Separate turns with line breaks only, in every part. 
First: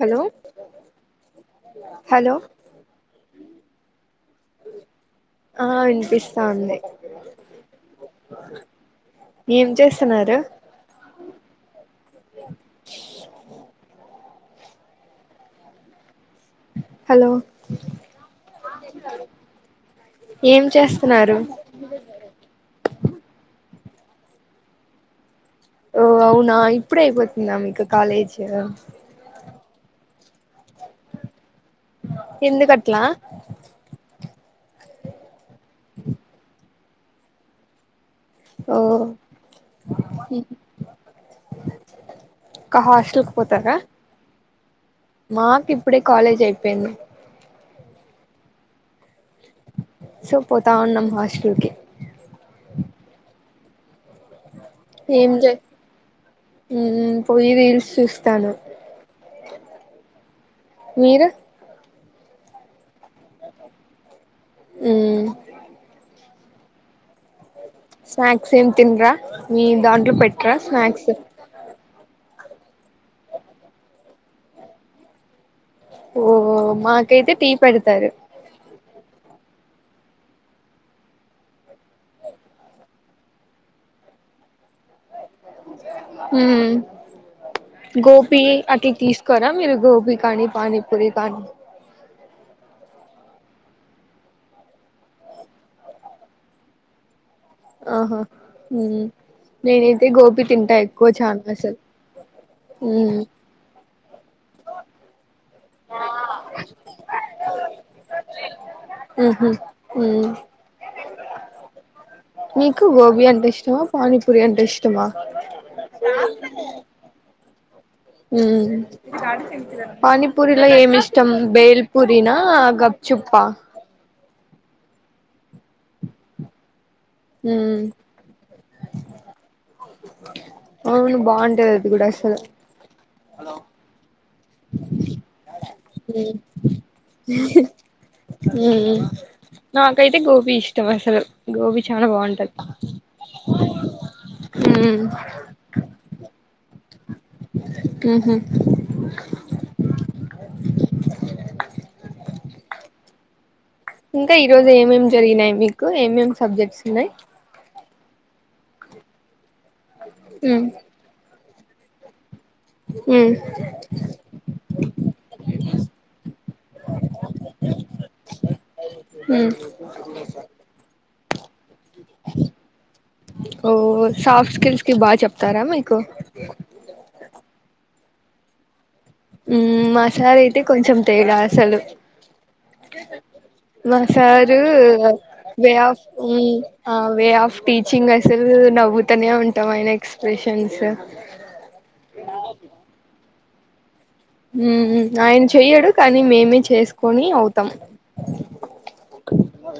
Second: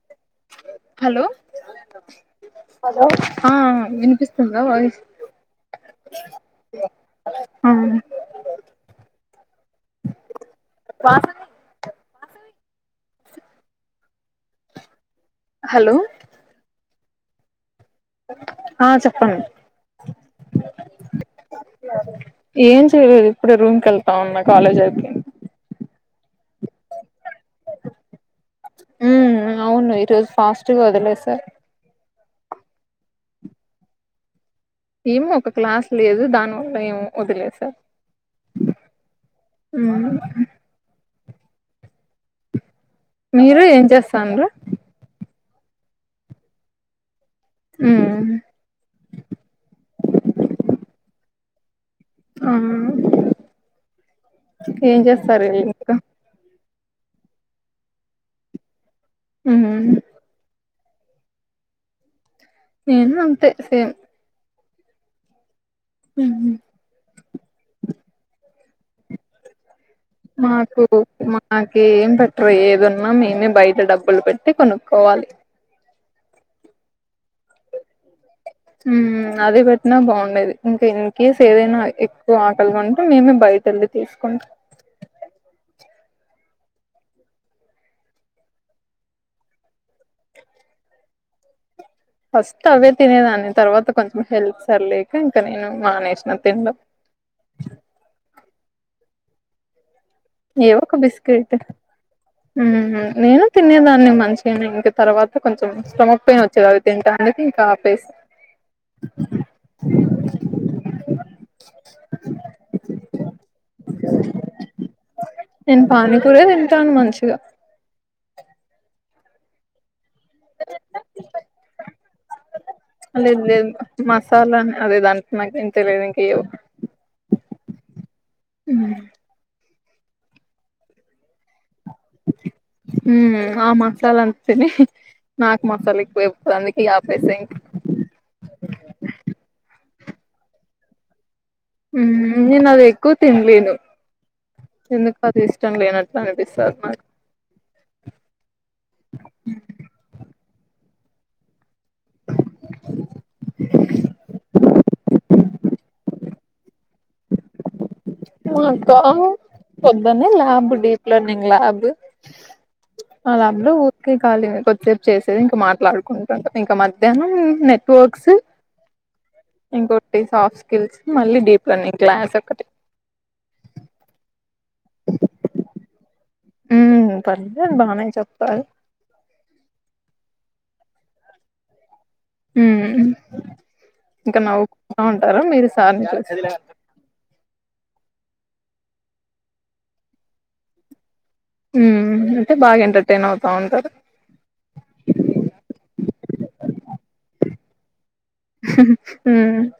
Hello
hello
hello
ఆ వినిపిస్తుందా voice
ఆ వినిపిస్తాంది ఏం చేస్తున్నారు
హలో
హలో
ఆ చెప్పండి
ఏం చేస్తున్నారు
ఏం చేయలేదు ఇప్పుడే రూమ్ కెళ్ టా ఉన్నా కాలేజ్ అయిపో [inaudible]
ఓ అవునా ఇప్పుడే అయిపోతుందా మీకు కాలేజ్
పాస్ట్ గా వదిలేసార్
ఎందుకట్ల
ఏమో ఒక క్లాస్ లేదు దాని వల్ల ఏమో వదిలేశా
ఓ ఒక హాస్టల్కి
మీరు
పోతారా
ఏం చేస్తాండ్రు
మాకు ఇప్పుడే కాలేజ్ అయిపోయింది సో పోతావున్నాం హాస్టల్ కి
ఆ ఏం చేస్తారు [unintelligible] కా
మ్మ్ పోయి రీల్ చూస్తాను
ఉమ్మ్
మీరు
నేనూ అంతే సేమ్
ఊమ్మ్ య
హ్మ్మ్
స్నాక్స్ ఏం తినరా మీ దాంట్లో పెట్ట్రా స్నాక్స్
ట్రు ఏదున్నా మేమే బయట డబ్బులు పెట్టి కొనుక్కోవాలి
ఓ మాకైతే టీ పెడతారు
ఉమ్మ్ అది పెట్టినా బావుండేది ఇంకా ఇన్ కేస్ ఏదైనా ఎక్కువ ఆకలిగా ఉంటే మేమే బయటెళ్ళి తీసుకుం
ఉమ్మ్ గోపి అట్ల తీసుకోరా మీరు గోబి కానీ పానీపూరి కానీ
ఫస్ట్ అవే తినేదాన్ని తర్వాత కొంచెం హెల్త్ సరిలేక ఇంక నేను మానేసిన తినడం
ఆహా ఉమ్మ్ నేనే
ఏవో ఒక బిస్కెట్ మ్మ్ హు
ఉమ్
నేనూ తినేదాన్ని [unintelligible] ఇంక తరవాత కొంచెం స్టమక్ పెయిన్ వచ్చేది అవి తింటాందికి కా ఆపేసి
ఉహు ఉమ్ మీకు గోబీ అంటే ఇష్టమా పానీపూరి అంటే ఇష్టమా
నేను పానీపూరే తింటాను మంచి గా
ఉమ్మ్ పనీపూరిల ఏం ఇష్టం బేల్ పూరినా గప్
లేదు
చుప్పా
లేదు మసాలా అదే దాంట్ నాకు ఎం తెలిదు ఇంకియు
హ్మ్
హ్మ్
అవును బాగుంటది అది కూడా అసలు
మ్మ్ ఆ మసాలాను నాకు మసాలా
ఉమ్
ఎక్కుయితాంది ఇగ పేసేయ్
ఉమ్ నాకైతే గోబి ఇష్టం అసలు గోబీ చాలా
హ్మ్
బాగుంటది
నేను అది ఎక్కువ తినలేను
ఉమ్
ఎందుకు అది ఇష్టం లేనట్లు అనిపి సర్ పై
ఆహా ఇంకా ఈ రోజు ఏమ్ ఏమ్ జరిగినాయి మీకు ఏమ్ ఏమ్ సబ్జెక్ట్స్ ఉన్నాయి
అక్క పోద్దనే
ఉమ్
లాప్ డీప్ లను నింగుల అబ్
ఉమ్
ఆ లాబ్ లో ఊరికే ఖాళీ కొద్దిసేపు చేసేది ఇంకా మాట్లాడుకుంటుంటం ఇంకా మధ్యాహ్నం నెట్వర్క్స్
ఉమ్
ఇంకోటి సాఫ్ స్కిల్స్ మళ్ళీ డీప్ లెర్నింగ్ క్లాస్ ఒకటి
ఓ సాఫ్ స్కిల్స్ కివు బాగా చెప్తారా మీకు
మ్మ్ పద్యాలు బాగానే చెపు పాదు
హ్మ్ మసాలా అయితే కొంచెం తేడా అసలు
మ్మ్
మా
ఇంకా
సారు
నవ్వుకుంటా ఉంటారా మీరు
వే ఆఫ్
సార్ని చూసి
మ్మ్ ఆ వే ఆఫ్ టీచింగ్ అసలు నవ్వుతనే ఉంటాం ఆయన ఎక్స్ప్రెషన్స్
మ్మ్ అంటే బాగా ఎంటర్టైన్ నావు అవును కదా
హ్మ్ ఆయన చెయ్యడు కానీ మేమే చేసుకొని అవుతాం
మ్మ్
అ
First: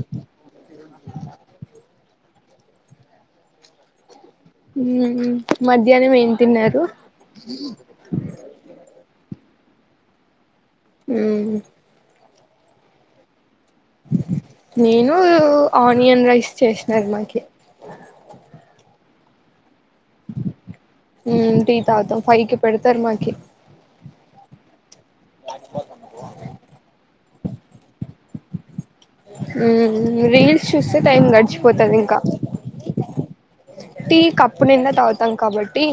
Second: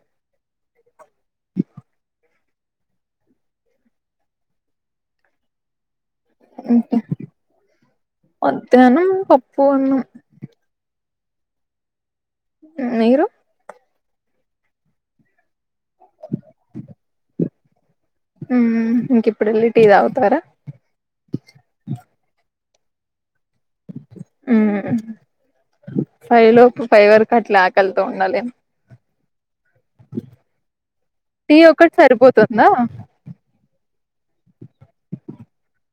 మ్మ్ మడ్ మధ్యాహ్నం ఏం తిన్నారు
ఫోను
హ్మ్
మీరు
నేను ఆనియన్ రైస్ చేసినారు మాకి
ఇంకిప్పుడెళ్ళిద్.
ఉమ్ టీ తాగ్తం ఫై కి. పెడ్తర్ మాకి.
ఉమ్ ఫైవ్ లోపు ఫైవర్క్. అట్ల ఆకల్తో ఉన్నలేమ్.
అ ఉమ్ రీల్స్ చూస్తె టైం
టీ ఒక్కటి
గడిచిపోతదింక
సరిపోతుందా
టీ కప్పు నిండా తాగుతాం కాబట్టి.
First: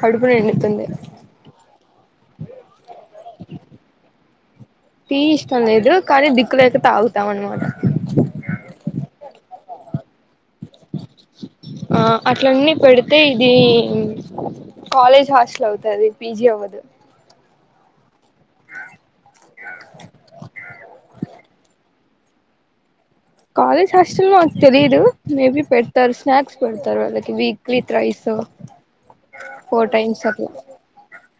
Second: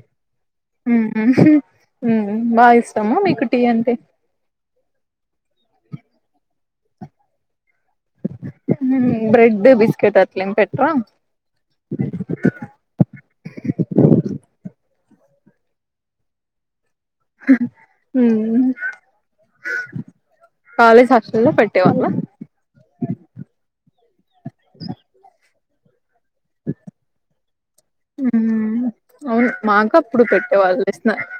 కడు ఇప్పుడెన్నుతుంది.
ఉమ్ ఉమ్ బాగిస్తమా మీకు టీ అంటే.
టీ ఇష్టం లేదు కాని దిక్కులేక తాగుతామన్మాట.
ఉమ్హు బ్రెడ్డు బిస్కెట
ఆ అట్లన్నీ పెడితే ఇదీ. కాలేజ్ హాస్ట్లవ్తది పీజీ అవ్వదు.
ఉమ్ కాలేజ్ హస్టల్లో పెట్టేవాల్ల.
కాలేజ్ హాస్టల్లో తెలీదు మేబి పెట్. తర్ స్నాక్స్ పెడతారు వాళ్ళకి వీక్లీ త్రైసు
ఉమ్ అవును
ఫోర్
మాకు
టైమ్స్
అప్పుడు
అట్ల
పెట్టేవాళ్ళు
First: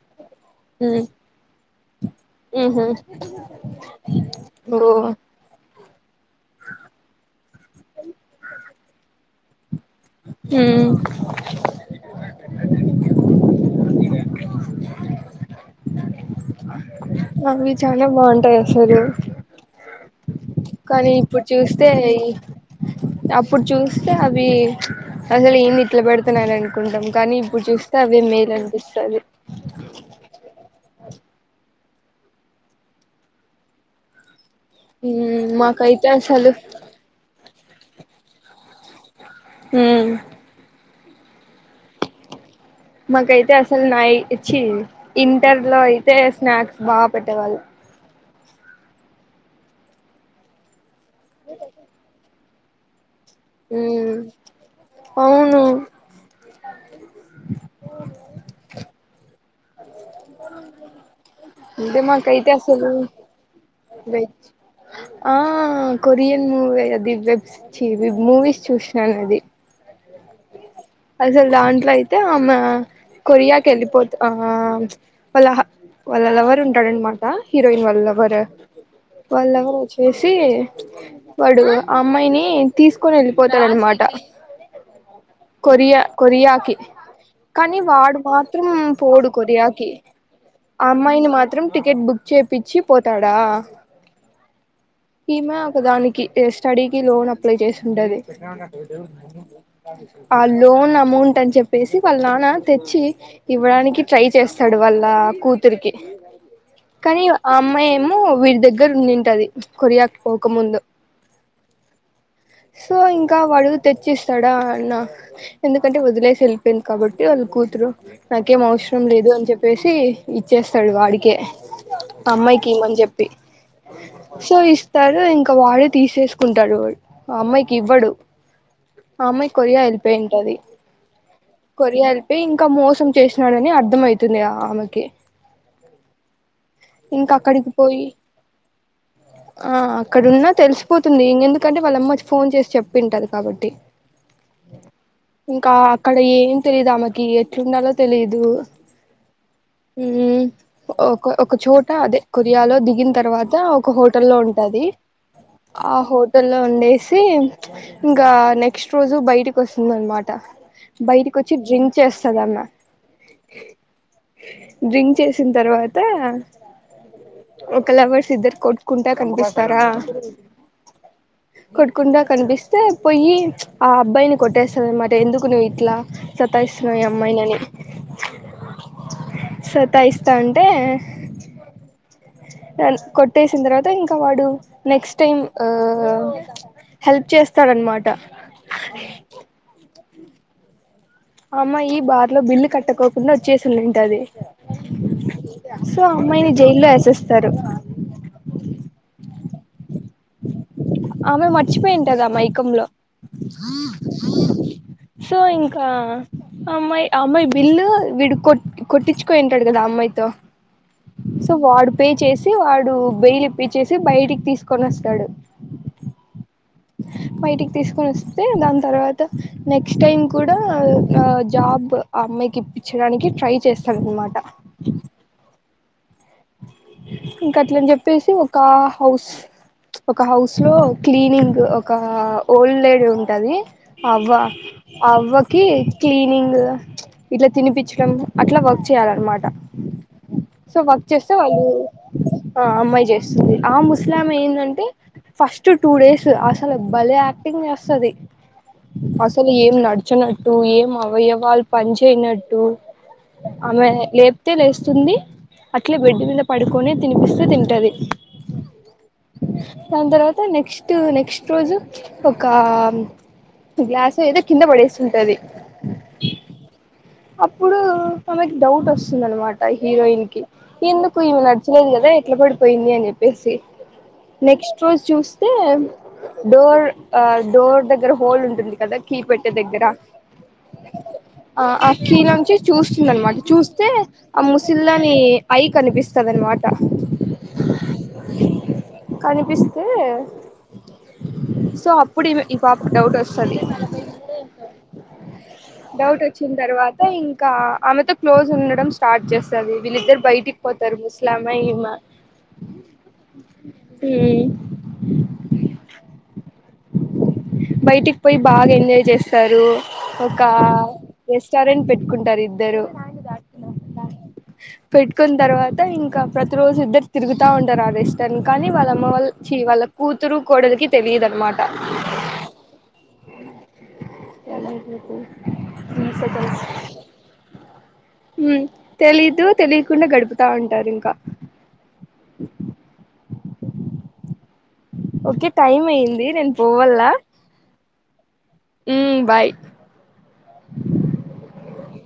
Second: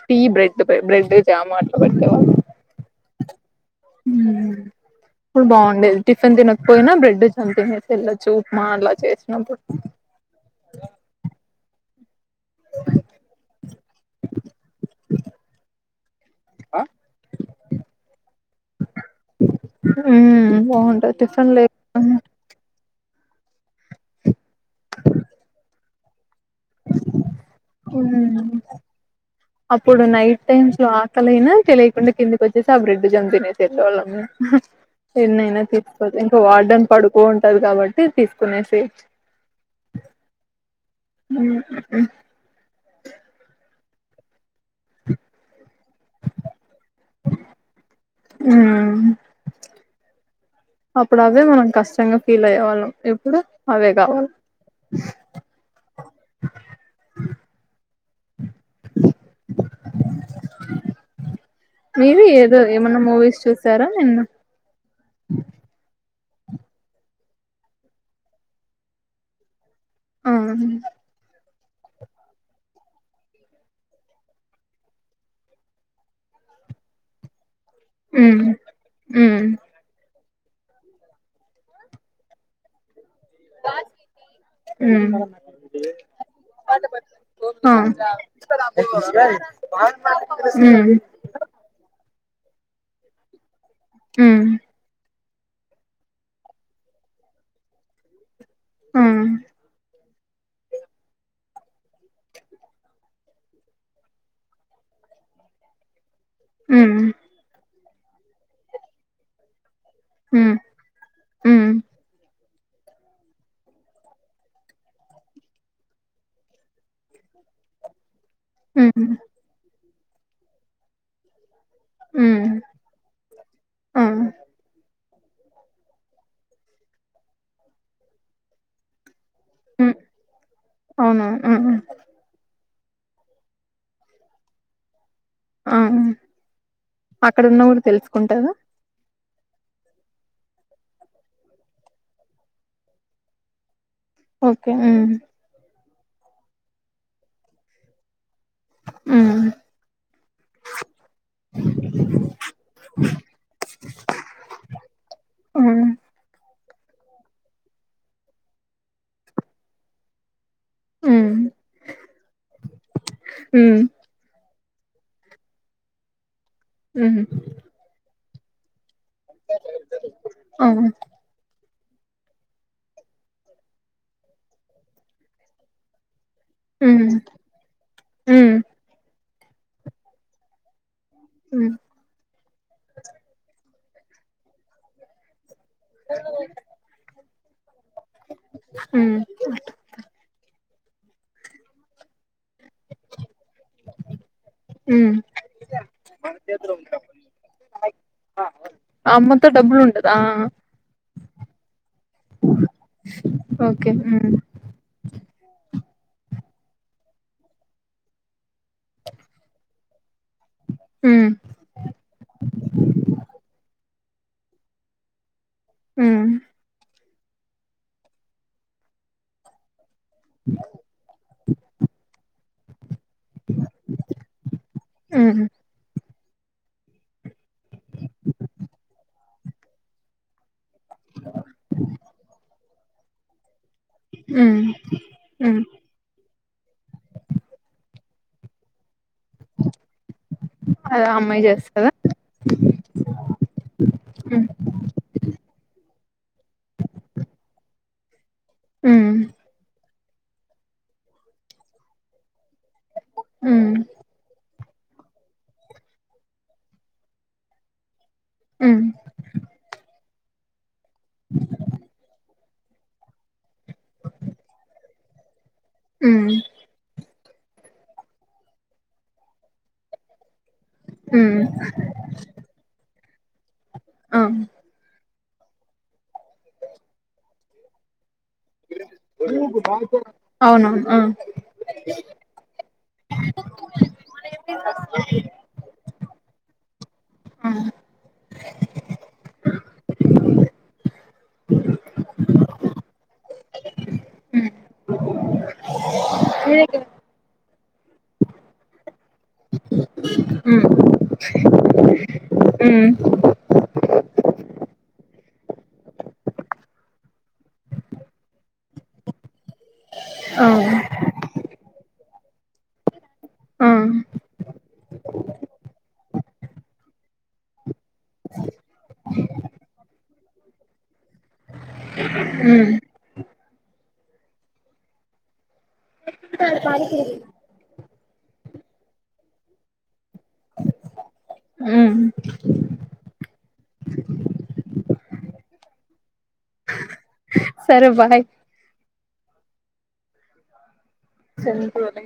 టీ బ్రెడ్
ఉమ్
బ్రెడ్ జామ్ అట్లా పెట్టేవాళ్ళు
ఊహూ. అ
ఉమ్ పుడ్ బాగుండేది. టిఫెన్ తినకపోయ్నా బ్రెడ్డు జామ్ తినేసెల్లొచ్చు ఉప్మా అలా చేసినప్పుడు.
మ్మ్
ఆ
అవ్వి చాలా బాంటాయసలు.
ఉమ్
కానీ
బాగుంటది
ఇప్పుడు
టిఫిన్ లే
చూస్తే. అప్పుడ్ చూస్తే అ. వి అసలు ఎన్ని. [unintelligible] తునాన్కుంటాం కానీ ఇప్పుడ్ జూస్తే అవే మేలనిపిస్తాది.
అప్పుడు నైట్ [unintelligible] ఆకలైనా తెలీకుండ కిందికొచ్చేసి ఆ బ్రెడ్డు జామ్ తినేసెళ్ళేవాళ్ళమ్ మేమ్.
మ్మ్
ఎన్నైనా
మాకైతే
తెస్తుకోచ్చు ఇంక
అసలు
వార్డన్ పడుకో. టద్ కాబట్టి తీసుకునేసెయ్చ్.
ఉమ్
ఉమ్
మకైతే అసల్ నై ఛి ఇంటర్ లో ఐతే స్నాక్స్ బా పెట్టేవాళ్ళు.
ఉమ్ అప్పుడదే మనం కష్టంగా ఫ్. ఫీల్ అయ్యేవాళ్లం ఎ ప్పుడు
మ్మ్
అవేగావల
అవును అంటే
మీవి
మాకైతే
ఏదో
అసలు
ఏమన్నా మూవీస్ చూసారా నిన్న
వెజ్ ఆ కొరియన్ మూవేగ ది వెబ్స్ ఛీ వెబ్ మూవీస్ చూసినాను అది
ఆ
అసలు దాంట్లో అయితే ఆమె కొరియాకి వెళ్ళిపోత ఆ ప్చ్ వాళహా వాళ్ళ లవర్ ఉంటాడనమాట. హీరోయిన్ వాళ్ లవర
ఉమ్ ఉమ్
వాళ్ళవరచ్చేస్ చ్చి వాడు ఆ అమ్మాయిని తీసు కొని వెళ్ళిపోతాడనమాట
ఉమ్
కొరియా కొరియాకి
ఆ
కానీ వాడు మాత్రం పోడు కొరియాకి, ఆ
ఉమ్
అమ్మాయిని మాత్రం టికెట్, బుక్ చేపిచ్చి పోతాడా
మ్మ్
ఈమె ఒక దానికి ఎ స్టడీకి లోన్ అప్లై చేసి ఉంటది
ఆ
ఆ లోన్ అమౌంట్ అని చెప్పేసి వాళ్ళ నాన్న తెచ్చి ఇవ్వడానికి ట్రై చేస్తాడు వాళ్ళ కూతురికి.
ఉమ్
కానీ ఆ అమ్మాయ్ ఏమో వీని దగ్గర ఉండింటాది కొరియాకి
ఉమ్
పోకముందు
ఉమ్
సో ఇంకా వాడు తెచ్చిస్తాడా అన్నా ఎందుకంటే వదిలేసి వెల్పేయింది కాబట్టి వాళ్ళు కూతురు నాకేం అవసరం
హ్మ్.
లేదు అని చెప్పేసి ఇచ్చేస్తాడు వాడికే
హ్మ్.
అమ్మాయికి ఇమ్మని చెప్పి
ఆ!
సో ఇస్ స్తారు ఇంకా వాడే తీసేసుకుంటాడు వాడు ఆ అమ్మాయికి ఇవ్వడు ఆమ్మాయ్ కొరియా
హ్మ్.
వెల్ప్ పేంటది
అవునవును. హ్మ్. హ్మ్.
కొరియా వెల్పేయ్ ఇంకా మోసం చేసినాడని అర్ధం అయితుంది ఆమెకి
ఆ
ఇంకా
అక్కడ ఉన్న
అక్కడికి
కూడా
పోయి
తెలుసుకుంటాదా
ఆ అక్కడున్నా తెలిసిపోతుంది ఇంగ ఎందుకంటే వాళ్ళమ్మకి ఫోన్ చేసి చెప్పింటాది కాబట్టి
ఓకే హ్మ్
ఇంకా అక్కడ ఏం తెలీదు ఆమెకి ఎట్లుండాలో తెలీద్ ఓ
హ్మ్.
మ్మ్ ఒక ఒక చోట అదే కొరియాలో దిగిన్ తర్వాత ఒక హో టల్లో ఉంటాది
హ్మ్.
ఆ హోటల్ టలో ఉండేసి, ఇంగా నెక్స్ట్ రోజు బయటికి వస్తుందన్మాట.
హ్మ్.
బయటికొచ్చి డ్రింక్ చేస్తదన్న
హ్మ్.
డ్రింక్ చేసిన తర్వాతా
హ్మ్
ఇద్దర్ కొట్ కుంట కనిపిస్తారా?
ఆ!
కొట్టుకుంట కన్ సతాయిస్తున్న ఈ
హ్మ్.
యమ్మ ఈయనని.
హ్మ్.
సతాయిస్తా అంటే
హ్మ్
ఎల్ కొట్టేసిన్ తర్వా త ఇంక వాడు నెక్స్ట్ టైం ఆ హెల్ప్ చేస్ స్తాడు అనమాట
హ్మ్.
అమ్మ ఈ బా ర్లొ బిల్లు కట్టకోకుండా వచ్చేసి ఉంనింటాది
హ్మ్.
సో అమ్మాయిని జైల్లో ఏసేస్తారు.
అమ్మతో డబ్బులు ఉండదా?
ఆమె మర్చిపోయింటది ఆ మైకంలో
ఓకే. హ్మ్.
సో ఇంకా అమ్మాయి అమ్మాయి బిల్లు విడు కొట్ కొట్టించుకొనింటాడు కదా అమ్మాయితో
హ్మ్.
సో వాడు పే చేసి వాడు బెయిల్ ఇప్పి చ్చేసి బయటికి తీసుకొని వస్తాడు.
మ్మ్
బయటికి తీసుకొని వస్తే దాని తర్వాత నెక్ క్స్ట్ టైం కూడా ఆ జాబ్ ఆ అమ్మాయికి ఇప్పించడానికి ట్రై చేస్తాడనమాట.
హ్మ్.
ఇంకా అట్లని చెప్పేసి ఒక హౌస్ ప్చ్ ఒక హౌస్ లో క్లీనింగ్ ఒక ఓల్డ్ లేడీ ఉంటది. అవ్వ
హ్మ్. హ్మ్.
అవ్వకి క్లీనింగ్ అద ఇట్ల తినిపించడం అట్ల వర్క్ చెయ్యాలనమాట సో
అదే ఆ
చేస్తే
అమ్మాయి
వాళ్ళు
జేస్తదా?
ఆ అమ్మాయి చేస్తుంది, ఆ ముస్లామే
హ్మ్.
ఏందంటే ఫస్ట్ టూ డేస్ అసలు భలే యాక్టింగ్ చేస్ స్తది
హ్మ్.
అసలు ఏం నడి చనట్టు ఏం అవయవాలు పని చేయనట్టు,
హ్మ్.
అమే లేప్ తెలుస్తుంది అట్లా బెడ్ మీద పడుకొనే తినిపిస్తే తింటది
అ
తే నెక్స్ట్ ట్ నెక్స్ట్ రోజు ఒక గ్లాస్ ఏదో కింద పడేస్తుంటది
ఆ
అప్పుడు తమకి డౌట్ వస్తుంది అనమాట హీరోయిన్ కి ఎందుకు
హ్మ్.
ఇవి నడిచలేదు కదే ఎట్లా పడిపోయింది అని చెప్పి వేసి
ఆ!
నెక్స్ట్ రోజ్ చూస్ లో డోర్ ఆ డోర్ దగ్గర హోల్ ఉంటుంది కదా కీ పెట్టే దగ్గర
అవునవును. ఆ!
ఆ ఆ కీ నుంచి చూస్తుంది అనమాట చూస్తే ఆ ముసిళ్ళని పై కనిపిస్తది అనుమాట కనిపిస్తే సో అప్పుడు ఇ పాప డౌట్ వస్ సది డౌట్ వచ్చిన
మీ దగ్గర
తర్వాత ఇంకా ఆమెతో క్లోజ్ ఉండడం స్ స్టార్ట్ చేస్తది వీళ్ళిద్దరు బయట్ ఇ
హ్మ్.
పోతరు ముస్లామా ఇమా
ఉమ్
బయటికి పోయి బాగా ఎంజాయ్ చేస్ స్తారు. ఒక
ఆ
రెస్టారెంట్ పెట్ కుంటారు ఇద్దరు
ఆ
చిసుకున్న తర్వాత ఇంకా ప్రతిరోజు ఇద్దరు తిరుగుతూ ఉంటారు ఆ రష్టన్ని కానీ వాళ్ళమ్మ వాళ్ళ చి వాళ్ళ కూతురు కోడలకి తెలియదున్నమాట
హ
చాల మీకు ఇన్ సట బు
త్తారు పానిపూరి
తెలీదు తెలియకుండా గడుపుతా ఉంటారు ఇకా
ఆ
ఓకే టైం అయియంది నేను పోవాల్ ల్లా
సరే భాయ్
ఉ బాయ్
చెల్కు లో నే